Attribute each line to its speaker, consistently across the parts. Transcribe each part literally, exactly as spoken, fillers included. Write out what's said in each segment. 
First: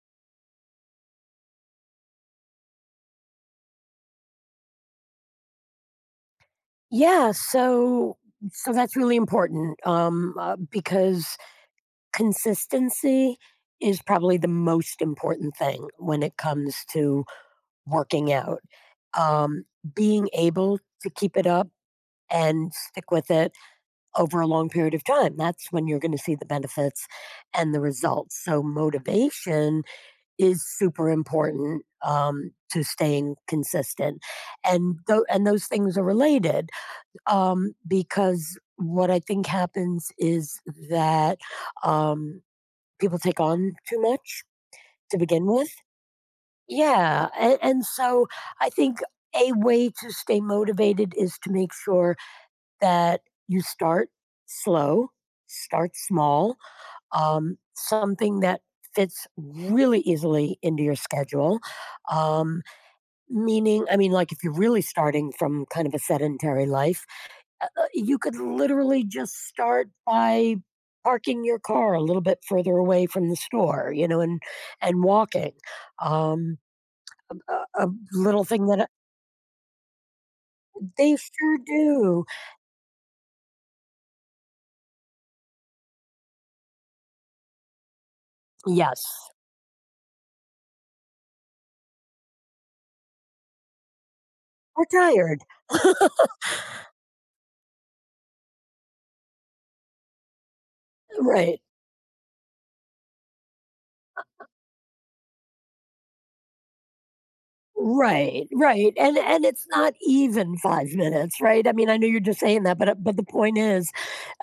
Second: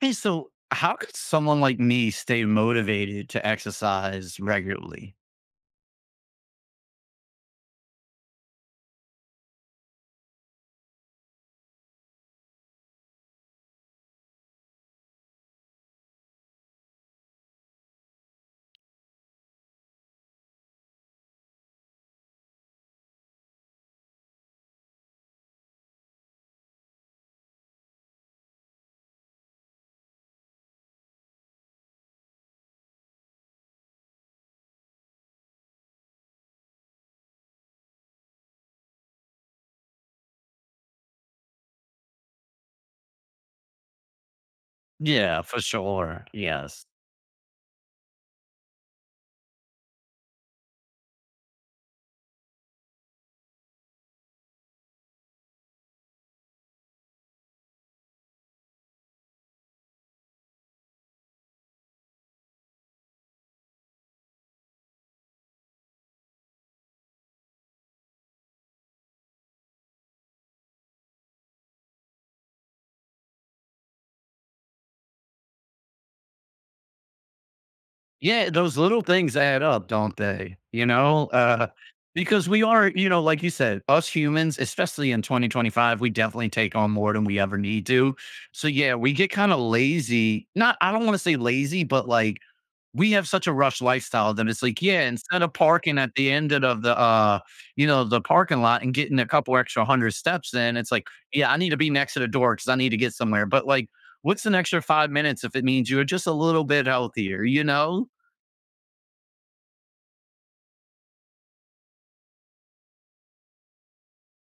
Speaker 1: Hey, so how could someone like me stay motivated to exercise regularly?
Speaker 2: Yeah, so so that's really important um, uh, because consistency is probably the most important thing when it comes to working out. Um, Being able to keep it up and stick with it over a long period of time, that's when you're going to see the benefits and the results. So motivation is super important, um, to staying consistent, and tho- and those things are related um, because what I think happens is that um, people take on too much to
Speaker 1: Yeah,
Speaker 2: begin
Speaker 1: for
Speaker 2: with.
Speaker 1: sure. Yes.
Speaker 2: Yeah. And, and so I think a way to stay motivated is to make sure that you start slow, start small, um, something that fits really easily into your schedule. Um, meaning, I mean, like if you're really starting from kind of a sedentary life, uh, uh, you could literally just start by parking your car a little bit further away from the store, you know, and and walking. Um, a, a little
Speaker 1: Yeah,
Speaker 2: thing
Speaker 1: those
Speaker 2: that I-
Speaker 1: little things add up, don't they? You
Speaker 2: they
Speaker 1: know,
Speaker 2: sure
Speaker 1: uh,
Speaker 2: do.
Speaker 1: because we are, you know, like you said, us humans, especially in twenty twenty-five, we definitely take on more than we ever need to. So, yeah,
Speaker 2: Yes,
Speaker 1: we get kind of lazy. Not, I don't want to say lazy, but like we have such a rush lifestyle that it's like,
Speaker 2: we're
Speaker 1: yeah,
Speaker 2: tired,
Speaker 1: instead of parking at the end of the, uh, you know, the parking lot and getting a couple extra hundred steps in, it's like, yeah, I
Speaker 2: right?
Speaker 1: need to be next to the door because I need to get somewhere. But like, what's an extra five minutes if it means you're just a little bit healthier, you know?
Speaker 2: Right, right, and and it's not even five minutes, right? I mean, I know you're just saying that, but, uh, but the point is,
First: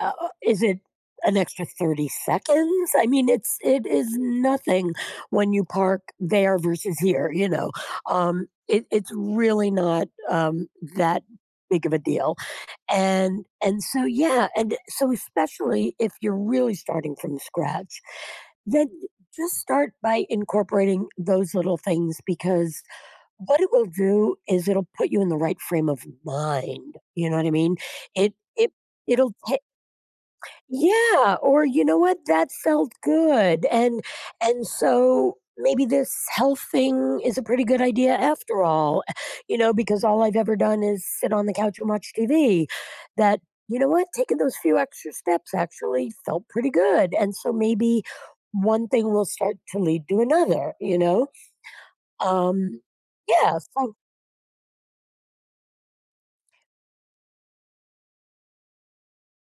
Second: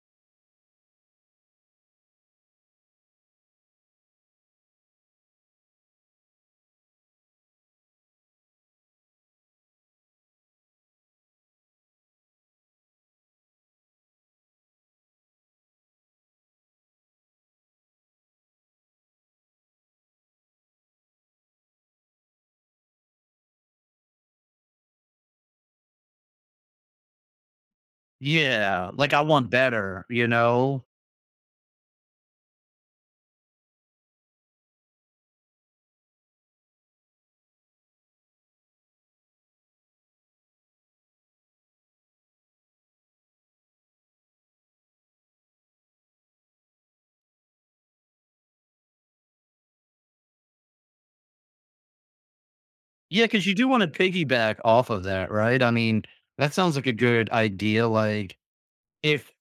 Speaker 2: uh, uh, is it an extra thirty seconds? I mean, it's it is nothing when you park there versus here, you know? Um, it it's really not, um, that big of a deal, and and so, yeah, and so especially if you're really starting from scratch, then just start by incorporating those little things because what it will do is it'll put you in the right frame of mind, you know what I mean? It it
Speaker 1: Yeah, like I
Speaker 2: it'll
Speaker 1: want
Speaker 2: ta
Speaker 1: better, you know?
Speaker 2: Yeah, or you know what? That felt good, and and so maybe this health thing is a pretty good idea after all, you know, because all I've ever done is sit on the couch and watch T V. That, you know what? Taking those few extra steps actually felt pretty good, and so maybe one thing will start to lead to another, you know? Um,
Speaker 1: Yeah, because you
Speaker 2: yeah,
Speaker 1: do want to
Speaker 2: so
Speaker 1: piggyback off of that, right? I mean, that sounds like a good idea. Like, if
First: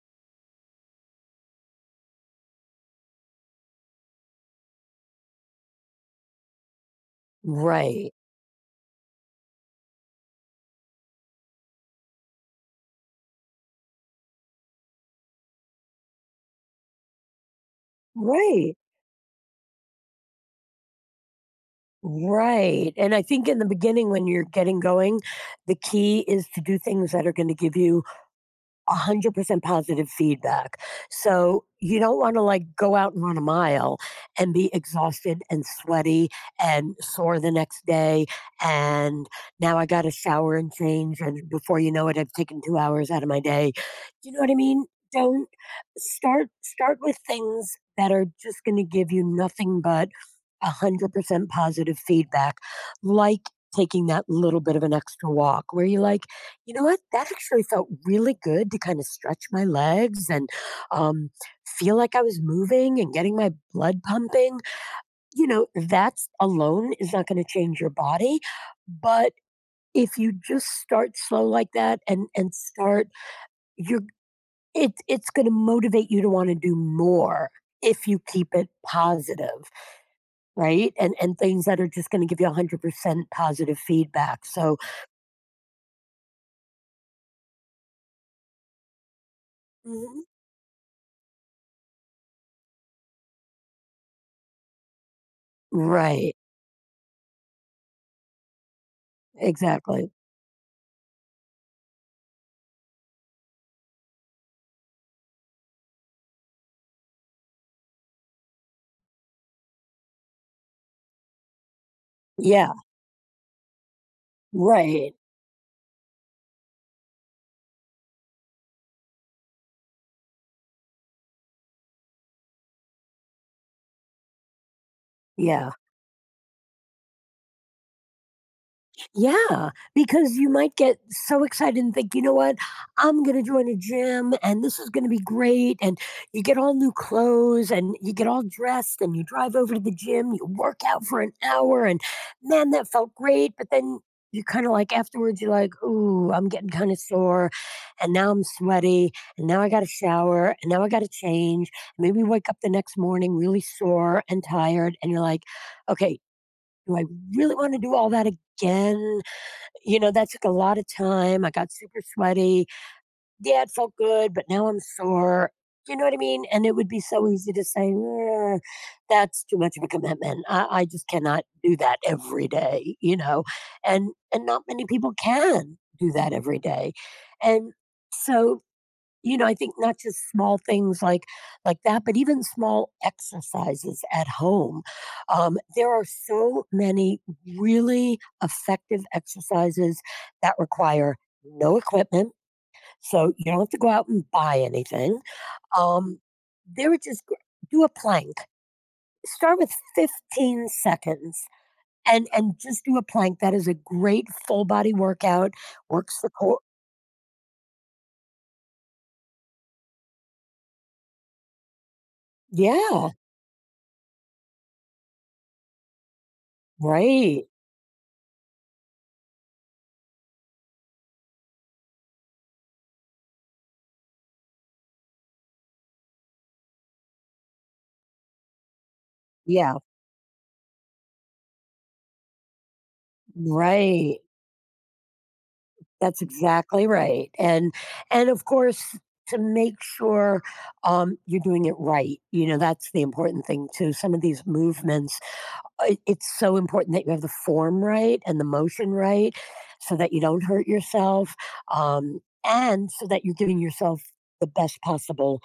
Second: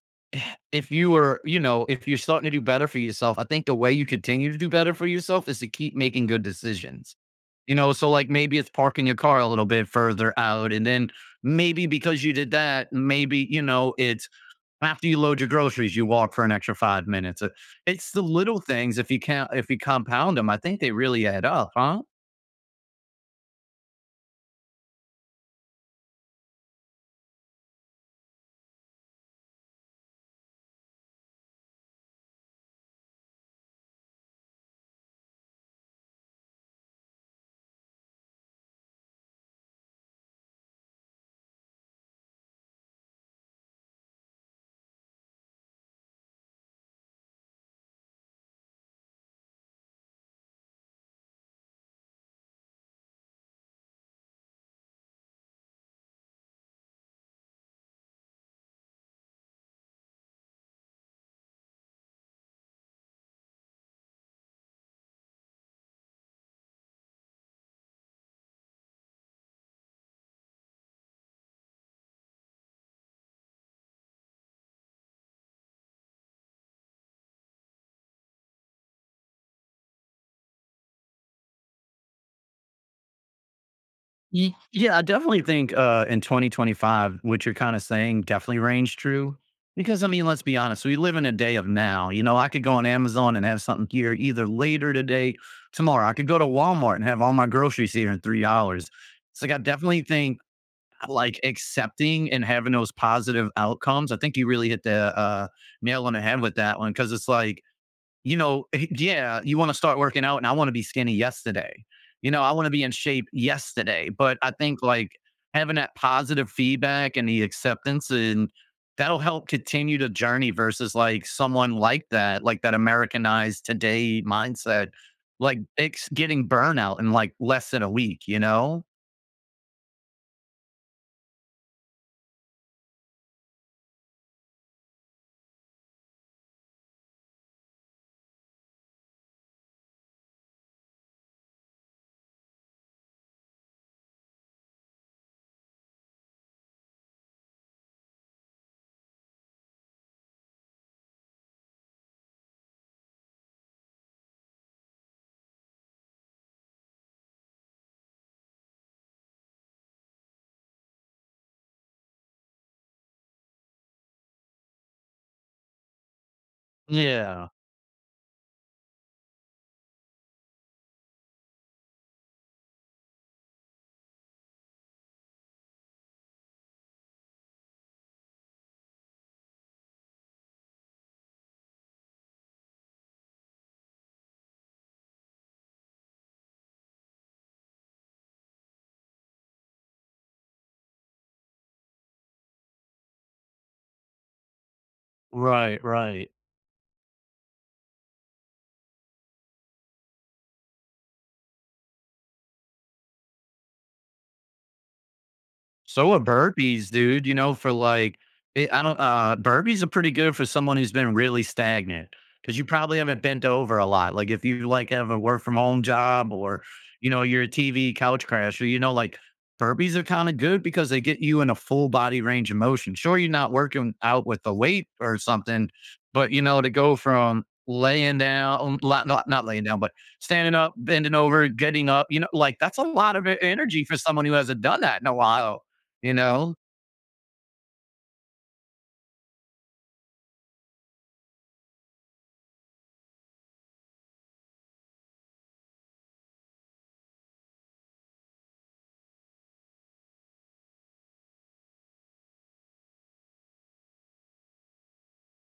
Speaker 1: if you were, you know, if you're starting to do better for yourself, I think the way you continue to do better for yourself is to keep making good decisions. You know, so
Speaker 2: right.
Speaker 1: like maybe it's parking your car a little bit further out. And then maybe because you did that, maybe, you know, it's after you load your groceries, you walk for an extra five minutes. Uh, It's the little
Speaker 2: Right.
Speaker 1: things. If you can't, if you compound them, I think they really add up, huh?
Speaker 2: Right. And I think in the beginning, when you're getting going, the key is to do things that are going to give you one hundred percent positive feedback. So you don't want to like go out and run a mile and be exhausted and sweaty and sore the next day. And now I got to shower and change. And before you know it, I've taken two hours out of my day. Do you know what I mean? Don't start, start with things that are just going to give you nothing but one hundred percent positive feedback, like taking that little bit of an extra walk where you like, you know what? That actually felt really good to kind of stretch my legs and, um, feel like I was moving and getting my blood pumping. You know, that alone is not going to change your body. But if you just start slow like that and and start, you're it, it's going to motivate you to want to do more if you keep it positive, right? And and things that are just going to give you one hundred percent positive feedback.
Speaker 1: Y-
Speaker 2: So,
Speaker 1: Yeah, I definitely think uh, in twenty twenty-five, what you're kind of saying definitely range true. Because I
Speaker 2: mhm,
Speaker 1: mean, let's be honest, we live in a day of now. You know, I could go on Amazon and have something here either later today, tomorrow. I could
Speaker 2: right,
Speaker 1: go to Walmart and have all my groceries here in three hours. So like, I definitely
Speaker 2: exactly.
Speaker 1: think like accepting and having those positive outcomes. I think you really hit the uh, nail on the head with that one because it's like you know, eh, yeah, you want to start working out and I want to be skinny yesterday. You know, I want
Speaker 2: Yeah,
Speaker 1: to be in shape yesterday. But I think
Speaker 2: right.
Speaker 1: like having that positive feedback and the acceptance and that'll help continue the journey versus like someone like that, like that Americanized today mindset, like
Speaker 2: Yeah.
Speaker 1: it's getting burnout in like less than a week, you know?
Speaker 2: Yeah. Because you might get so excited and think, you know what? I'm going to join a gym and this is going to be great. And you get all new clothes and you get all dressed and you drive over to the gym, you work out for an hour. And man, that felt great. But then you kind of like afterwards, you're like, ooh, I'm getting kind of sore. And now I'm sweaty. And now I got to shower. And now I got to change. Maybe wake up the next morning really sore and tired. And you're like, okay, do I really want to do all that again? You know, that took a lot of time. I got super sweaty. Yeah, it felt good, but now I'm sore. You know what I mean? And it would be so
Speaker 1: Yeah.
Speaker 2: easy to say, "Ugh, that's too much of a commitment. I, I just cannot do that every day, you know? And and not many people can do that every day. And so you know, I think not just small things like like that, but even small exercises at home. Um, there are so many really effective exercises that require no equipment, so you don't have to go out and buy anything.
Speaker 1: Right,
Speaker 2: Um,
Speaker 1: right.
Speaker 2: there are just gr- Do a plank. Start with fifteen seconds and and just do a plank. That is a great full body workout.
Speaker 1: So
Speaker 2: Works
Speaker 1: are
Speaker 2: the core.
Speaker 1: burpees, dude, you know, for like it I don't uh, burpees are pretty good for someone who's been really stagnant because you probably
Speaker 2: Yeah,
Speaker 1: haven't bent over a lot. Like, if you, like, have a work from home job or, you know, you're
Speaker 2: right.
Speaker 1: a T V couch crasher, you know, like, burpees are kinda good because they get you in a full body range of motion. Sure, you're not working out with the weight or something, but, you know, to go from laying down not not not laying
Speaker 2: Yeah,
Speaker 1: down, but standing up, bending over, getting up, you know, like, that's a lot of e energy for
Speaker 2: right.
Speaker 1: someone who hasn't done that in a while. You
Speaker 2: That's
Speaker 1: know?
Speaker 2: exactly right, and and of course, to make sure, um, you're doing it right, you know, that's the important thing too. Some of these movements, uh, it's so important that you have the form right and the motion right so that you don't hurt yourself, um, and so that you're giving yourself the best possible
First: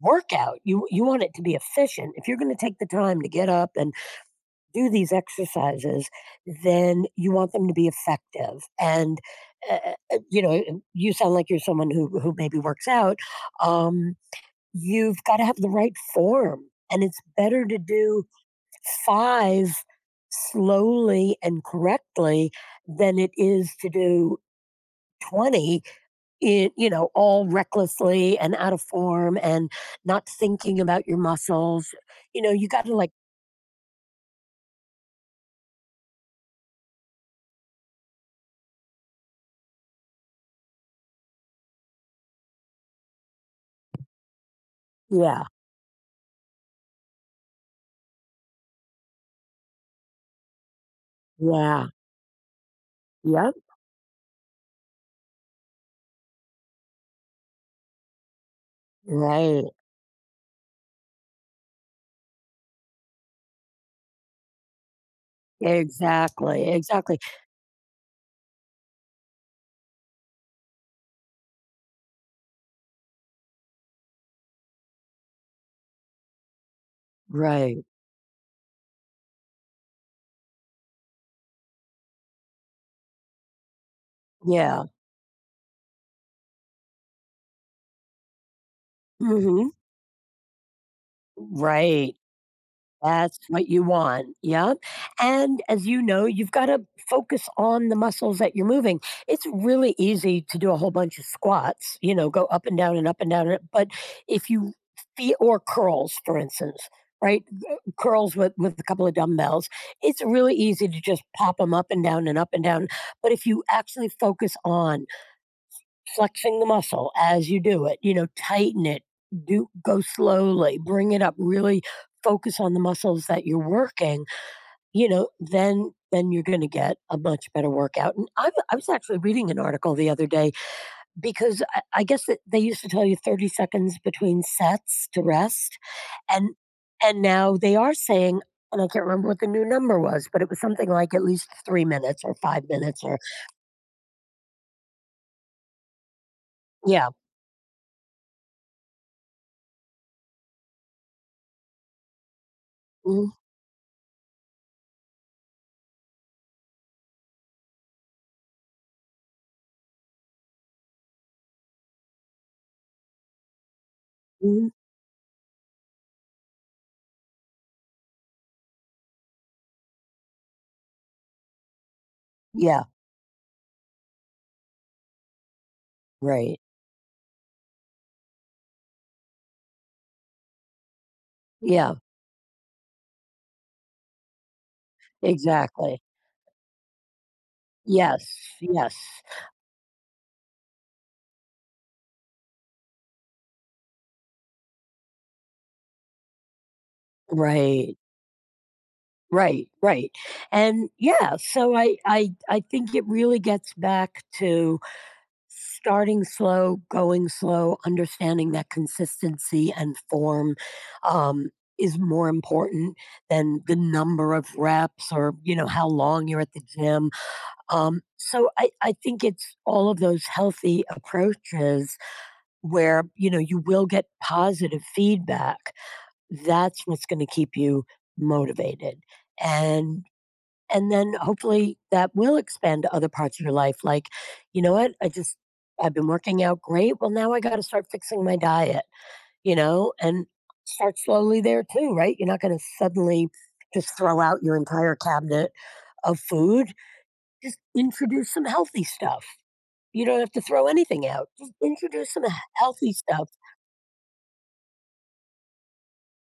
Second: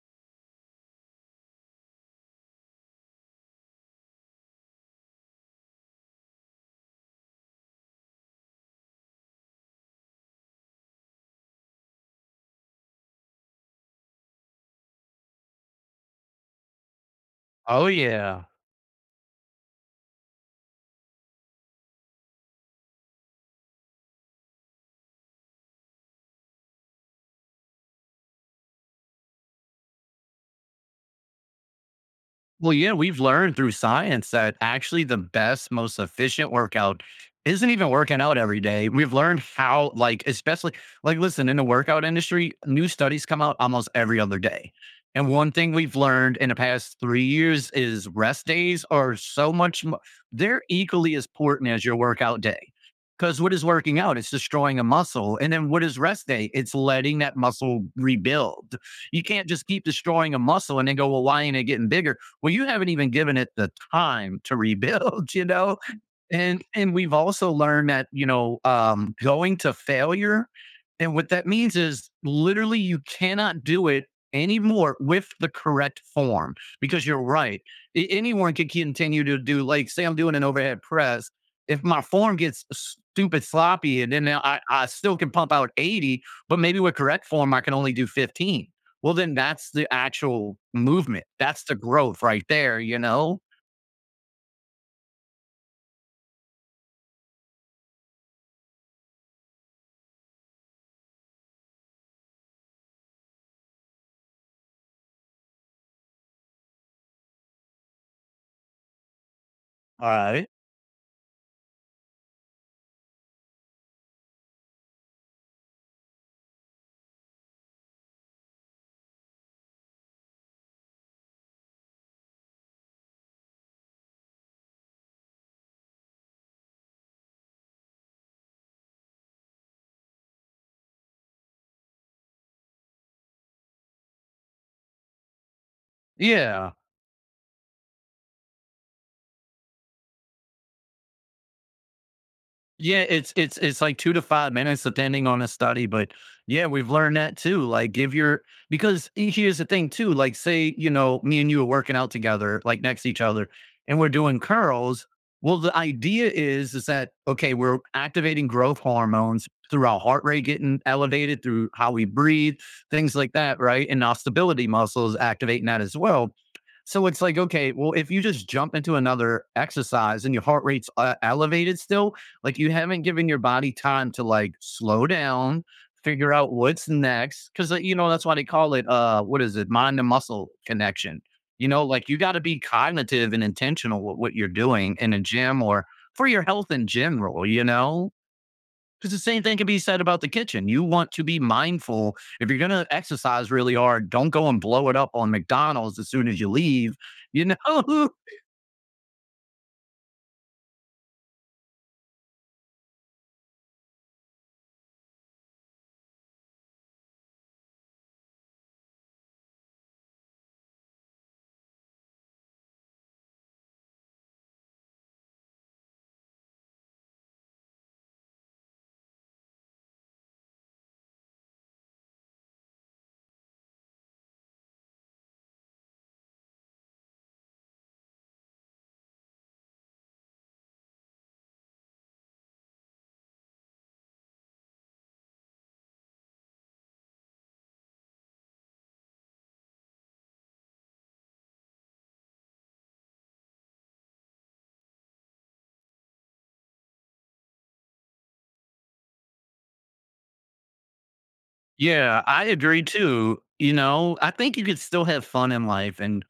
Speaker 2: workout. You you want it to be efficient. If you're gonna take the time to get up and do these exercises, then you want them to be effective. And uh, uh, you know, you sound like you're someone who who maybe works out. Um, you've got to have the right form, and it's better to
Speaker 1: Oh,
Speaker 2: do
Speaker 1: yeah.
Speaker 2: five slowly and correctly than it is to do twenty in you know all recklessly and out of form and not thinking about your muscles you know you
Speaker 1: Well,
Speaker 2: got to
Speaker 1: yeah,
Speaker 2: like
Speaker 1: we've learned through science that actually the best, most efficient workout isn't even working out every day. We've learned how, like, especially, like, listen, in the workout industry, new studies come out almost every other day. And
Speaker 2: yeah
Speaker 1: one thing we've learned in the past three years is rest days are so much, mo- they're equally as important as
Speaker 2: yeah
Speaker 1: your workout day. Because
Speaker 2: yeah
Speaker 1: what is working out? It's destroying a muscle. And then what is rest day? It's letting that muscle rebuild. You can't
Speaker 2: right.
Speaker 1: just keep destroying a muscle and then go, well, why ain't it getting bigger? Well, you haven't even given it the time to rebuild, you know? And
Speaker 2: Exactly,
Speaker 1: and we've
Speaker 2: exactly.
Speaker 1: also learned that, you know, um, going to failure and what that means is literally you cannot do it anymore with the correct form because you're right.
Speaker 2: Right,
Speaker 1: A- anyone can continue to do like say I'm doing an overhead press. If my form gets stupid sloppy and then I,
Speaker 2: yeah.
Speaker 1: I still can pump out eighty, but maybe with correct form I can only do fifteen. Well, then
Speaker 2: Mhm.
Speaker 1: that's the actual movement. That's the
Speaker 2: Right.
Speaker 1: growth right there, you
Speaker 2: That's
Speaker 1: know?
Speaker 2: what you want. Yeah, and as you know, you've gotta focus on the muscles that you're moving. It's really easy to do a whole bunch of squats, you know, go up and down and up and down, and up- but if you fee or curls, for instance, right? Uh, curls with with a couple of dumbbells,
Speaker 1: All
Speaker 2: it's
Speaker 1: right.
Speaker 2: really easy to just pop them up and down and up and down, but if you actually focus on flexing the muscle as you do it, you know, tighten it, do go slowly, bring it up, really focus on the muscles that you're working, you know, then then you're going to get a much better workout. And I, I was actually reading an article the other day because I, I guess that they used to tell you thirty seconds between sets to rest, and
Speaker 1: Yeah.
Speaker 2: and now they are saying, and I can't remember what the new number was, but it was something like at least three minutes or five
Speaker 1: Yeah,
Speaker 2: minutes or
Speaker 1: it's it's it's like two to five minutes depending on the study, but yeah, we've
Speaker 2: yeah,
Speaker 1: learned that too, like, give your because he here's the thing too, like, say, you know, me and you are working out together, like, next to each
Speaker 2: mhm,
Speaker 1: other, and we're doing curls, well, the idea is is that, okay, we're activating growth hormones through our heart rate getting elevated, through how we breathe, things like that, right? And our stability
Speaker 2: mhm,
Speaker 1: muscles activating that as well. So it's like, okay, well, if you just jump into another exercise and your heart rate's, uh, elevated still like you
Speaker 2: yeah,
Speaker 1: haven't given your body time to like slow down, figure out
Speaker 2: right,
Speaker 1: what's next. Cause like, you know, that's why they call it uh what is it, mind to muscle connection. You know,
Speaker 2: yeah.
Speaker 1: like you gotta be cognitive and intentional with what you're doing in a gym or
Speaker 2: Exactly.
Speaker 1: for your health in general, you know?
Speaker 2: Yes, yes.
Speaker 1: Because the same thing can be said about the kitchen. You want to be mindful. If you're gonna exercise really hard, don't go and blow it up on McDonald's as soon as you leave. You
Speaker 2: Right,
Speaker 1: know?
Speaker 2: right, right. And yeah, so I I I think it really gets back to starting slow, going slow, understanding that consistency and form, um, is more important than the number of reps or you know how long you're at the gym. Um, so I, I think it's all of those healthy approaches where you know you will get positive feedback. That's what's going to keep you motivated. And and then hopefully that will expand to other parts of your life like, you know what? I just I've been working out great. Well, now I got to start fixing my diet, you know, and start slowly there too, right? You're not going to suddenly just throw out your entire cabinet of food, just introduce some healthy stuff. You don't have to throw anything out. Just introduce some
Speaker 1: Yeah, I agree
Speaker 2: healthy stuff.
Speaker 1: too. You know, I think you could still have fun in life and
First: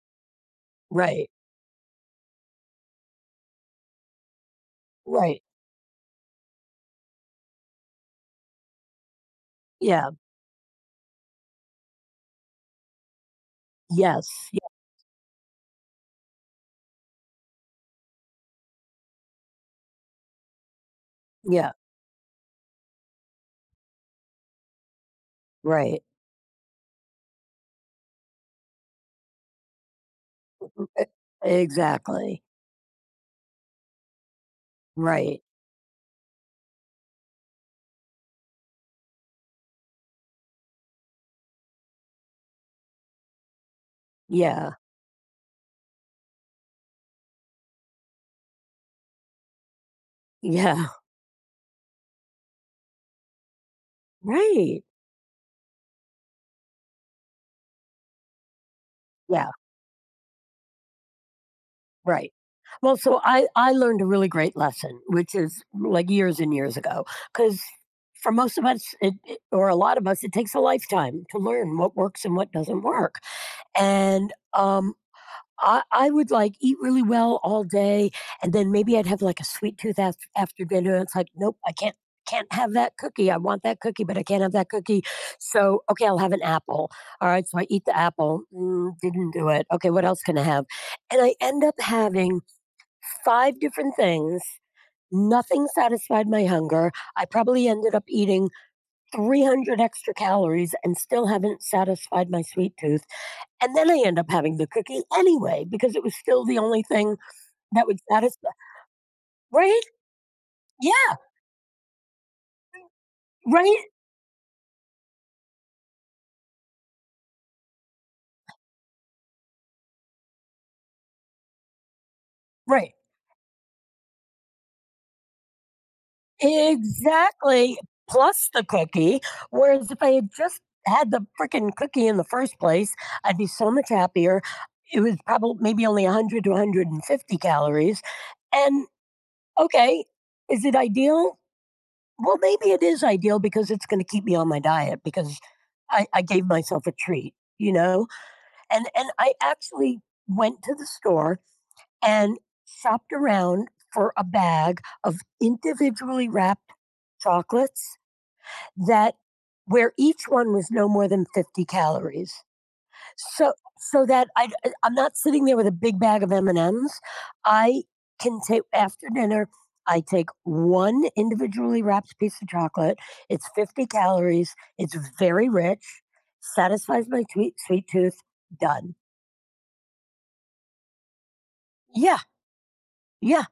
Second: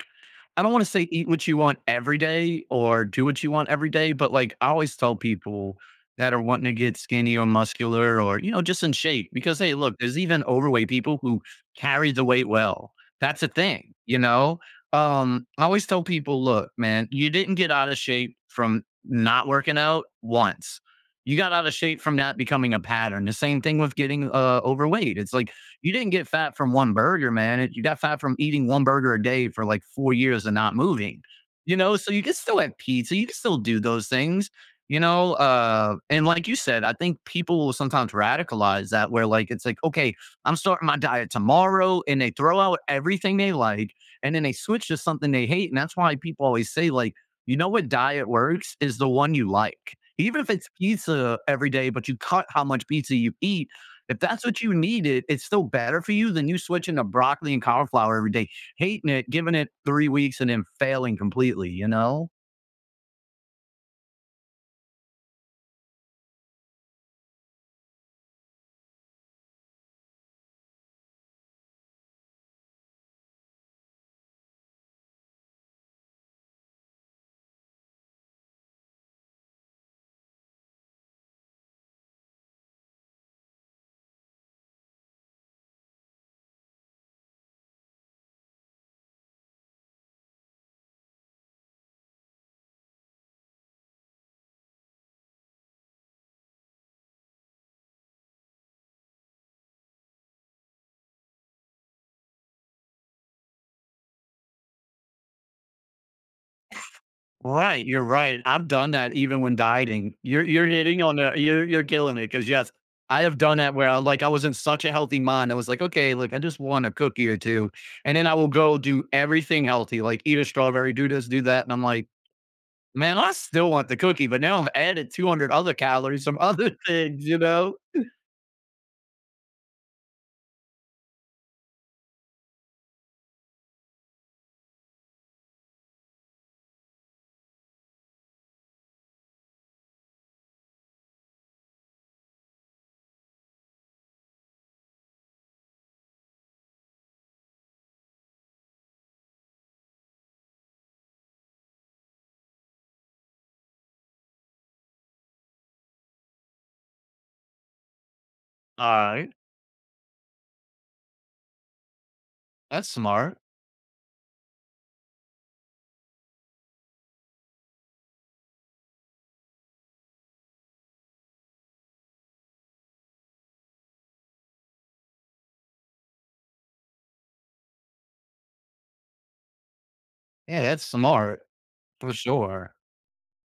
Speaker 1: I don't want to say eat
Speaker 2: Right.
Speaker 1: what you want every day or do what you want every day, but like I always tell
Speaker 2: Right.
Speaker 1: people that are wanting to get skinny or muscular or, you know, just in shape because, hey, look,
Speaker 2: Yeah.
Speaker 1: there's even overweight people who carry the weight well. That's a thing, you
Speaker 2: Yes.
Speaker 1: know?
Speaker 2: Yeah.
Speaker 1: Um, I always tell people, look, man, you didn't get out of shape from not working out once. You got out
Speaker 2: Yeah.
Speaker 1: of shape from that becoming a pattern. The same thing with getting uh, overweight. It's like you
Speaker 2: Right.
Speaker 1: didn't get fat from one burger, man. It, you got fat from eating one burger a day for like four years and not moving.
Speaker 2: E
Speaker 1: You know, so you can
Speaker 2: exactly.
Speaker 1: still have pizza. You can still do those things. You know,
Speaker 2: Right.
Speaker 1: uh, and like you said, I think people will sometimes radicalize that where like it's like, okay, I'm starting my diet tomorrow, and they throw out everything they like, and then they
Speaker 2: Yeah.
Speaker 1: switch to something they hate, and that's why people always say like, you know what diet works is the one you like. Even if it's
Speaker 2: Yeah.
Speaker 1: pizza every day, but you cut how much pizza you eat, if that's what you
Speaker 2: Right.
Speaker 1: need, it, it's still better for you than you switching to broccoli and cauliflower every day, hating it,
Speaker 2: Yeah.
Speaker 1: giving it three weeks, and then failing completely, you know?
Speaker 2: Right. Well, so I I learned a really great lesson, which is like years and years ago, because for most of us, it, it- or a lot of us, it takes a lifetime to learn what works and what doesn't work. And um, I I would, like, eat really well all day, and then maybe I'd have, like, a sweet tooth after. After dinner, it's like, "Nope, I can't can't have that cookie, I want that cookie, but I can't have that cookie, so, okay, I'll have an apple." Alright, so I eat the apple, mm, didn't do it, okay, what else can I have? And I end up having five different things, nothing satisfied my hunger, I probably ended up eating three hundred extra calories and still haven't satisfied my sweet tooth. And then I end up having the cookie anyway because it was still the only thing
Speaker 1: Right,
Speaker 2: that would
Speaker 1: you're right.
Speaker 2: satisfy.
Speaker 1: I've done that even when
Speaker 2: Right?
Speaker 1: dieting. You're you're hitting
Speaker 2: Yeah.
Speaker 1: on a you're you're killing it because yes, I have done that
Speaker 2: Right,
Speaker 1: where I, like I was in such a healthy mind. I was like, okay, look, I just want a cookie or two, and then I will go do everything healthy, like eat a strawberry, do this, do that, and I'm like,
Speaker 2: right.
Speaker 1: man, I still want the cookie, but now I've added two hundred other calories from other things, you know.
Speaker 2: Exactly. Plus the cookie, whereas if I had just had the freaking cookie in the first place, I'd be so much happier. It was probably maybe only one hundred to one hundred fifty calories, and okay, is it ideal? Well, maybe it is ideal because it's gonna keep me on my diet because I I gave myself a treat, you know? And and I actually went to the store and shopped around for a bag of individually wrapped chocolates that
Speaker 1: Uh,
Speaker 2: where each one was no more than fifty calories.
Speaker 1: That's smart.
Speaker 2: So so that I I'm not sitting there with a big bag of M&Ms I can take after dinner I take one individually wrapped piece of chocolate. It's fifty calories. It's very rich. Satisfies my sweet sweet tooth. Done.
Speaker 1: Yeah, that's smart for
Speaker 2: Yeah.
Speaker 1: sure.
Speaker 2: Yeah.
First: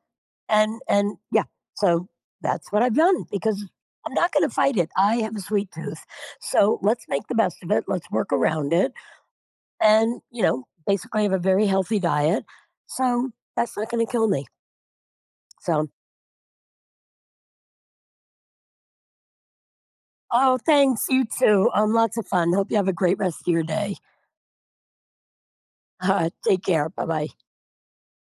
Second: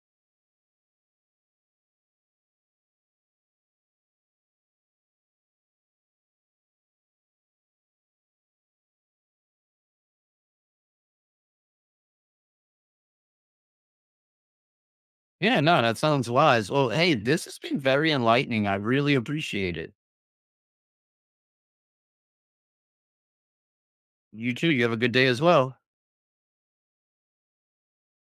Speaker 2: And and yeah, so that's what I've done because I'm not going to fight it. I have a sweet tooth. So let's make the best of it. Let's work around it. And, you know, basically have a very healthy diet. So that's not going to kill me.
Speaker 1: Yeah, no,
Speaker 2: So,
Speaker 1: that sounds wise. Well, hey, this has been very enlightening. I really appreciate it.
Speaker 2: oh, thanks. You too. Um, lots of fun. Hope you have a great rest of your day.
Speaker 1: You too. You have a good day as well.
Speaker 2: Uh, take care. Bye bye.